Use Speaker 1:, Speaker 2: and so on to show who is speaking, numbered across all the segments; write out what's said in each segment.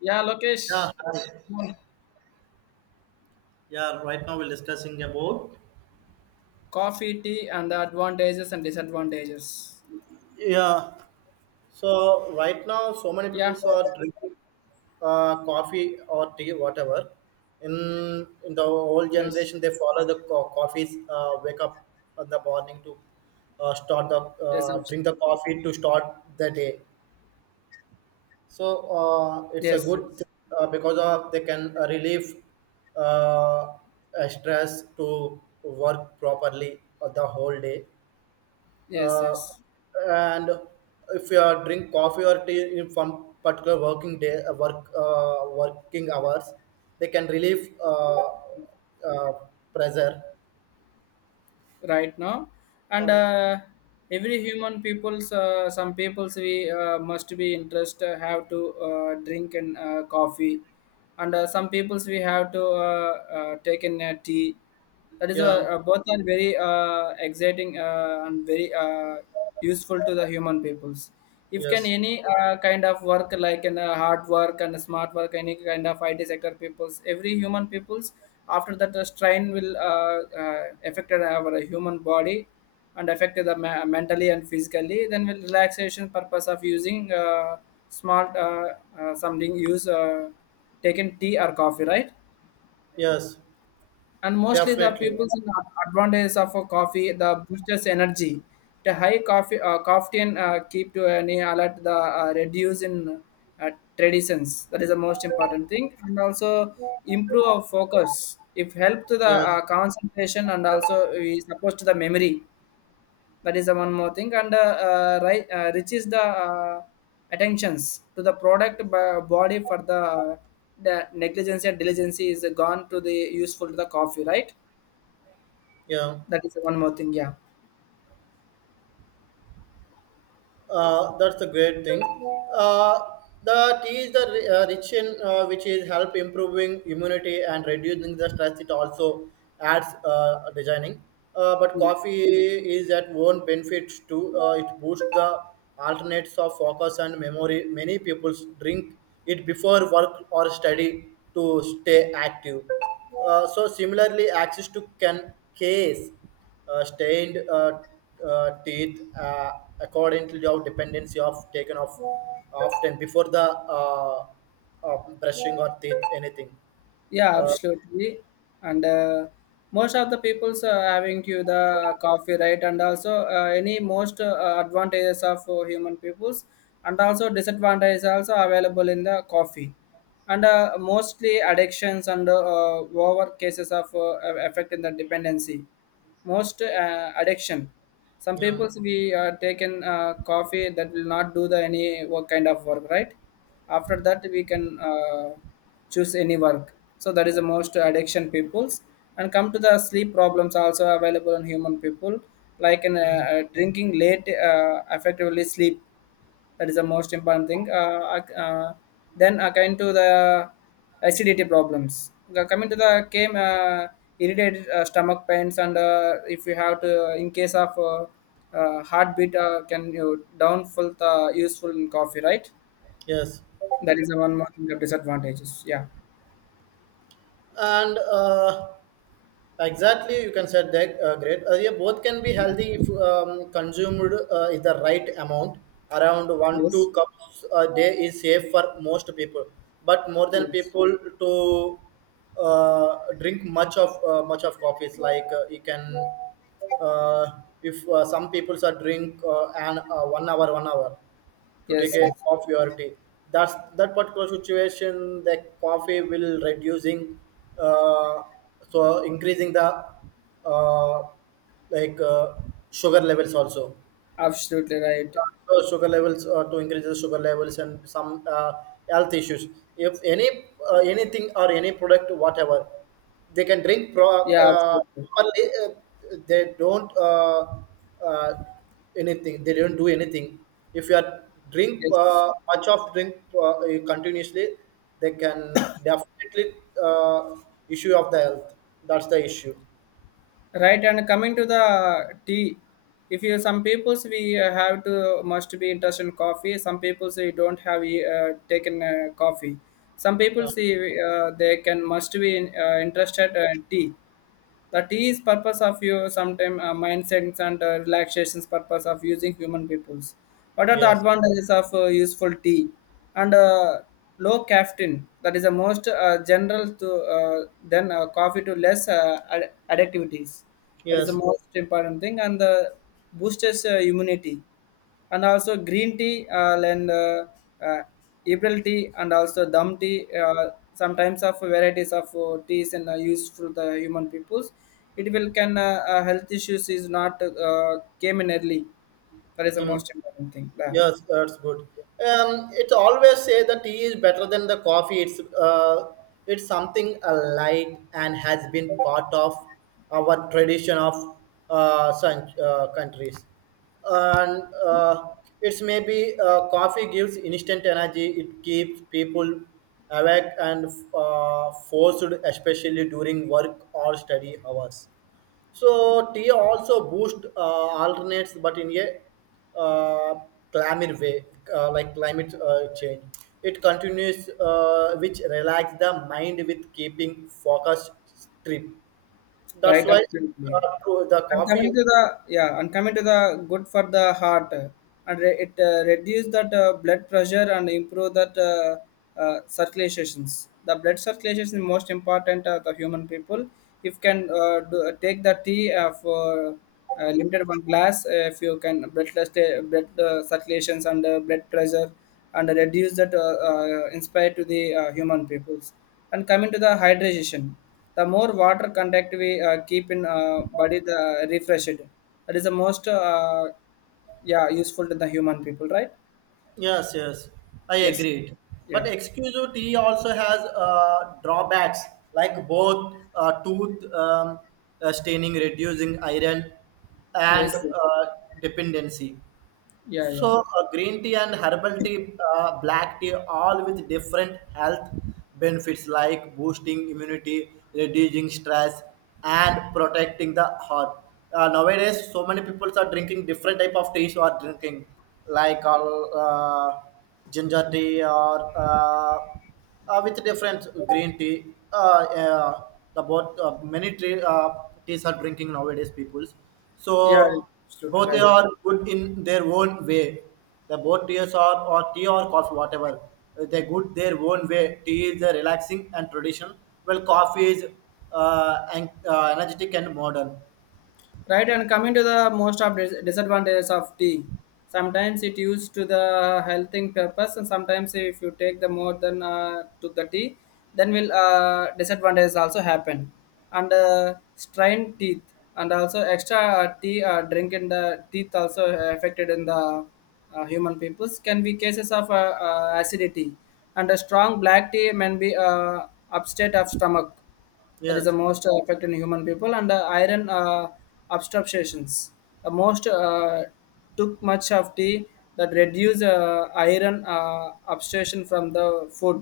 Speaker 1: Yeah,
Speaker 2: Yeah,
Speaker 1: Lokesh.
Speaker 2: hi.
Speaker 1: Mm.
Speaker 2: Yeah, right now we're discussing about.
Speaker 1: Coffee, tea, and the advantages and disadvantages.
Speaker 2: Yeah. So right now, so many people
Speaker 1: Yeah,
Speaker 2: are drinking coffee or tea, whatever. In the old
Speaker 1: yes,
Speaker 2: generation, they follow the coffees. Wake up in the morning to start the
Speaker 1: yes,
Speaker 2: drink the
Speaker 1: absolutely.
Speaker 2: coffee to start the day. So it's a
Speaker 1: Yes,
Speaker 2: good
Speaker 1: yes,
Speaker 2: thing, because of they can relieve uh, stress to work properly the whole day,
Speaker 1: yes,
Speaker 2: uh,
Speaker 1: yes.
Speaker 2: and if you are drink coffee or tea in from particular working day working hours they can relieve uh, pressure.
Speaker 1: Right now, and every human people's some people's we must be interest have to drink and coffee, and some people's we have to take in tea. That is
Speaker 2: Yeah.
Speaker 1: both are very exciting and very useful to the human peoples if can
Speaker 2: Yes.
Speaker 1: any kind of work like an hard work and smart work any kind of it sector peoples every human peoples after that the strain will affected our human body and affected the mentally and physically then with relaxation purpose of using smart something use taken tea or coffee, right?
Speaker 2: Yes.
Speaker 1: And mostly the
Speaker 2: Definitely.
Speaker 1: people's advantages of a coffee the boosters energy the high coffee caffeine keep to any alert the reduce in uh, traditions, that is the most important thing, and also improve our focus if help to the
Speaker 2: Yes.
Speaker 1: concentration and also we supposed to the memory. That is the one more thing, and reaches the attentions to the product by body for the negligence and diligence is gone to the useful to the coffee, right?
Speaker 2: Yeah.
Speaker 1: That is one more thing. Yeah.
Speaker 2: That's a great thing. Uh, the tea is the rich in, which is help improving immunity and reducing the stress. It also adds designing. But coffee is at own benefits too. It boosts the alternates of focus and memory. Many people drink it before work or study to stay active. So similarly, access to can case stained teeth according to your dependency of taken off often before the uh, brushing or teeth anything.
Speaker 1: Yeah,
Speaker 2: uh,
Speaker 1: absolutely. And most of the people's having to the coffee, right? And also any most advantages of human peoples, and also disadvantages also available in the coffee, and mostly addictions and over cases of effect in the dependency. Most addiction. Some
Speaker 2: yeah.
Speaker 1: people's we taken coffee that will not do the any work kind of work, right? After that we can. Choose any work, so that is the most addiction peoples and come to the sleep problems also available in human people like in
Speaker 2: Mm.
Speaker 1: drinking late effectively sleep. That is the most important thing. Then according to the acidity problems. Coming to the came, irritated stomach pains, and if you have to in case of heartbeat can you downfall the useful in coffee, right?
Speaker 2: Yes.
Speaker 1: That is the one more thing, the disadvantages. Yeah.
Speaker 2: and Exactly, you can set that great. Yeah, both can be
Speaker 1: Yeah.
Speaker 2: healthy if consumed, is the right amount. Around one
Speaker 1: Yes,
Speaker 2: two cups a day is safe for most people, but more than
Speaker 1: yes,
Speaker 2: people to drink much of coffees. Like you can, uh, if some people are drink and one hour to take
Speaker 1: yes,
Speaker 2: a
Speaker 1: yes.
Speaker 2: coffee or tea. That's that particular situation. The coffee will reducing, uh, so increasing the uh, like uh, sugar levels also
Speaker 1: Absolutely right.
Speaker 2: sugar levels to increase the sugar levels and some health issues if any anything or any product whatever they can drink
Speaker 1: Yeah, absolutely.
Speaker 2: properly, they don't uh, anything they don't do anything if you are drink
Speaker 1: Yes,
Speaker 2: much of drink, uh, continuously they can definitely uh, issue of the health. That's the issue.
Speaker 1: right. And coming to the tea, if you some peoples we have to must be interested in coffee. Some people say don't have e, taken coffee. Some people
Speaker 2: uh,
Speaker 1: see they can must be in, interested in tea. The tea is purpose of your sometime mindsets and relaxations purpose of using human peoples, what are the
Speaker 2: yes.
Speaker 1: advantages of useful tea, and low caffeine. That is the most general to uh, then coffee to less addictivities. That is the
Speaker 2: Yes.
Speaker 1: most important thing, and the boosters immunity, and also green tea and uh, April tea and also dum tea. Sometimes of varieties of teas and used for the human peoples. It will can health issues is not came in early. That is the
Speaker 2: Mm.
Speaker 1: most important thing. Yeah.
Speaker 2: Yes, that's good. It always say the tea is better than the coffee. It's something light and has been part of our tradition of some countries. And it's maybe coffee gives instant energy. It keeps people awake and forced, especially during work or study hours. So tea also boost alternates, but in a climate way, like climate change. It continues, which relax the mind with keeping focused trip. That's
Speaker 1: Right,
Speaker 2: why
Speaker 1: absolutely.
Speaker 2: to the
Speaker 1: And
Speaker 2: coffee.
Speaker 1: coming to the yeah, and coming to the good for the heart, and it reduce that blood pressure and improve that circulations. The blood circulation is most important the human people. If can do, take the tea for limited one glass, if you can blood circulations and blood pressure and reduce that inspire to the human peoples. And coming to the hydration, the more water contact we keep in body, the refresh it. That is the most, yeah, useful to the human people, right?
Speaker 2: Yes, yes, I
Speaker 1: Yes.
Speaker 2: agreed. But
Speaker 1: Yeah.
Speaker 2: exclusive tea also has drawbacks like both tooth, staining, reducing iron, and
Speaker 1: Yes.
Speaker 2: dependency.
Speaker 1: Yeah. Yeah.
Speaker 2: So, green tea and herbal tea, black tea, all with different health benefits like boosting immunity, reducing stress, and protecting the heart. Nowadays, so many people are drinking different type of teas. Are drinking like all ginger tea or with different green tea. The both many tea, teas are drinking nowadays, peoples.
Speaker 1: Yeah.
Speaker 2: So
Speaker 1: Absolutely
Speaker 2: both they
Speaker 1: right.
Speaker 2: are good in their own way. The both teas are or tea or coffee, whatever. They good their own way. Tea is relaxing and tradition, while coffee is energetic and modern.
Speaker 1: Right, and coming to the most of disadvantages of tea, sometimes it used to the healthing purpose, and sometimes if you take the more than to the tea, then will disadvantages also happen, and strained teeth, and also extra tea drink in the teeth also affected in the human peoples, can be cases of acidity, and a strong black tea may be upset of stomach. That is the
Speaker 2: Yes.
Speaker 1: most effect in human people, and iron obstructions, the most took much of tea that reduce iron obstruction from the food.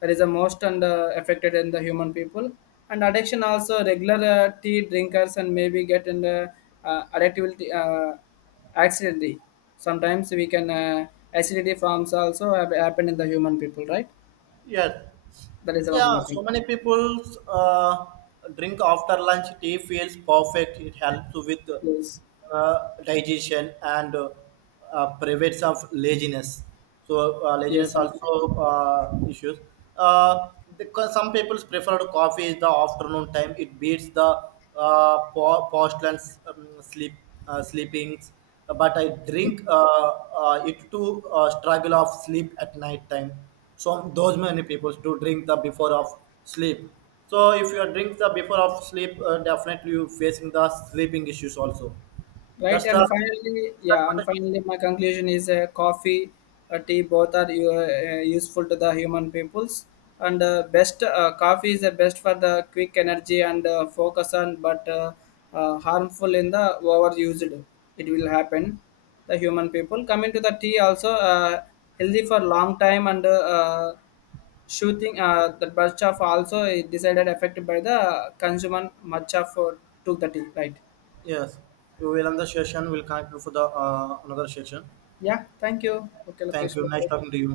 Speaker 1: That is the most, and affected in the human people, and addiction also regular tea drinkers, and maybe get in the addictivity accidentally, sometimes we can acidity forms also have happened in the human people, right?
Speaker 2: Yes.
Speaker 1: That is the
Speaker 2: Yeah,
Speaker 1: one more thing.
Speaker 2: so many people uh, drink after lunch. Tea feels perfect. It helps with
Speaker 1: Yes.
Speaker 2: uh, digestion and prevents of laziness. So laziness
Speaker 1: Yes, actually.
Speaker 2: also issues. Uh, because some people prefer coffee is the afternoon time. It beats the postland sleep sleepings. But I drink it to struggle of sleep at night time, so those many people do drink the before of sleep. So if you drink the before of sleep, definitely you facing the sleeping issues also.
Speaker 1: Right,
Speaker 2: That's the
Speaker 1: and finally, yeah, and
Speaker 2: disadvantage.
Speaker 1: finally, my conclusion is coffee, tea, both are useful to the human peoples. And best coffee is the best for the quick energy and focus on, but harmful in the overused. It will happen. The human people coming to the tea also healthy for long time, and shooting the batch of also it decided affected by the consumer much of took the tea, right?
Speaker 2: Yes, we will end the session. We'll connect you for the another session.
Speaker 1: Yeah, thank you. Okay,
Speaker 2: Thank
Speaker 1: Lokesh,
Speaker 2: you, nice
Speaker 1: bye.
Speaker 2: talking to you.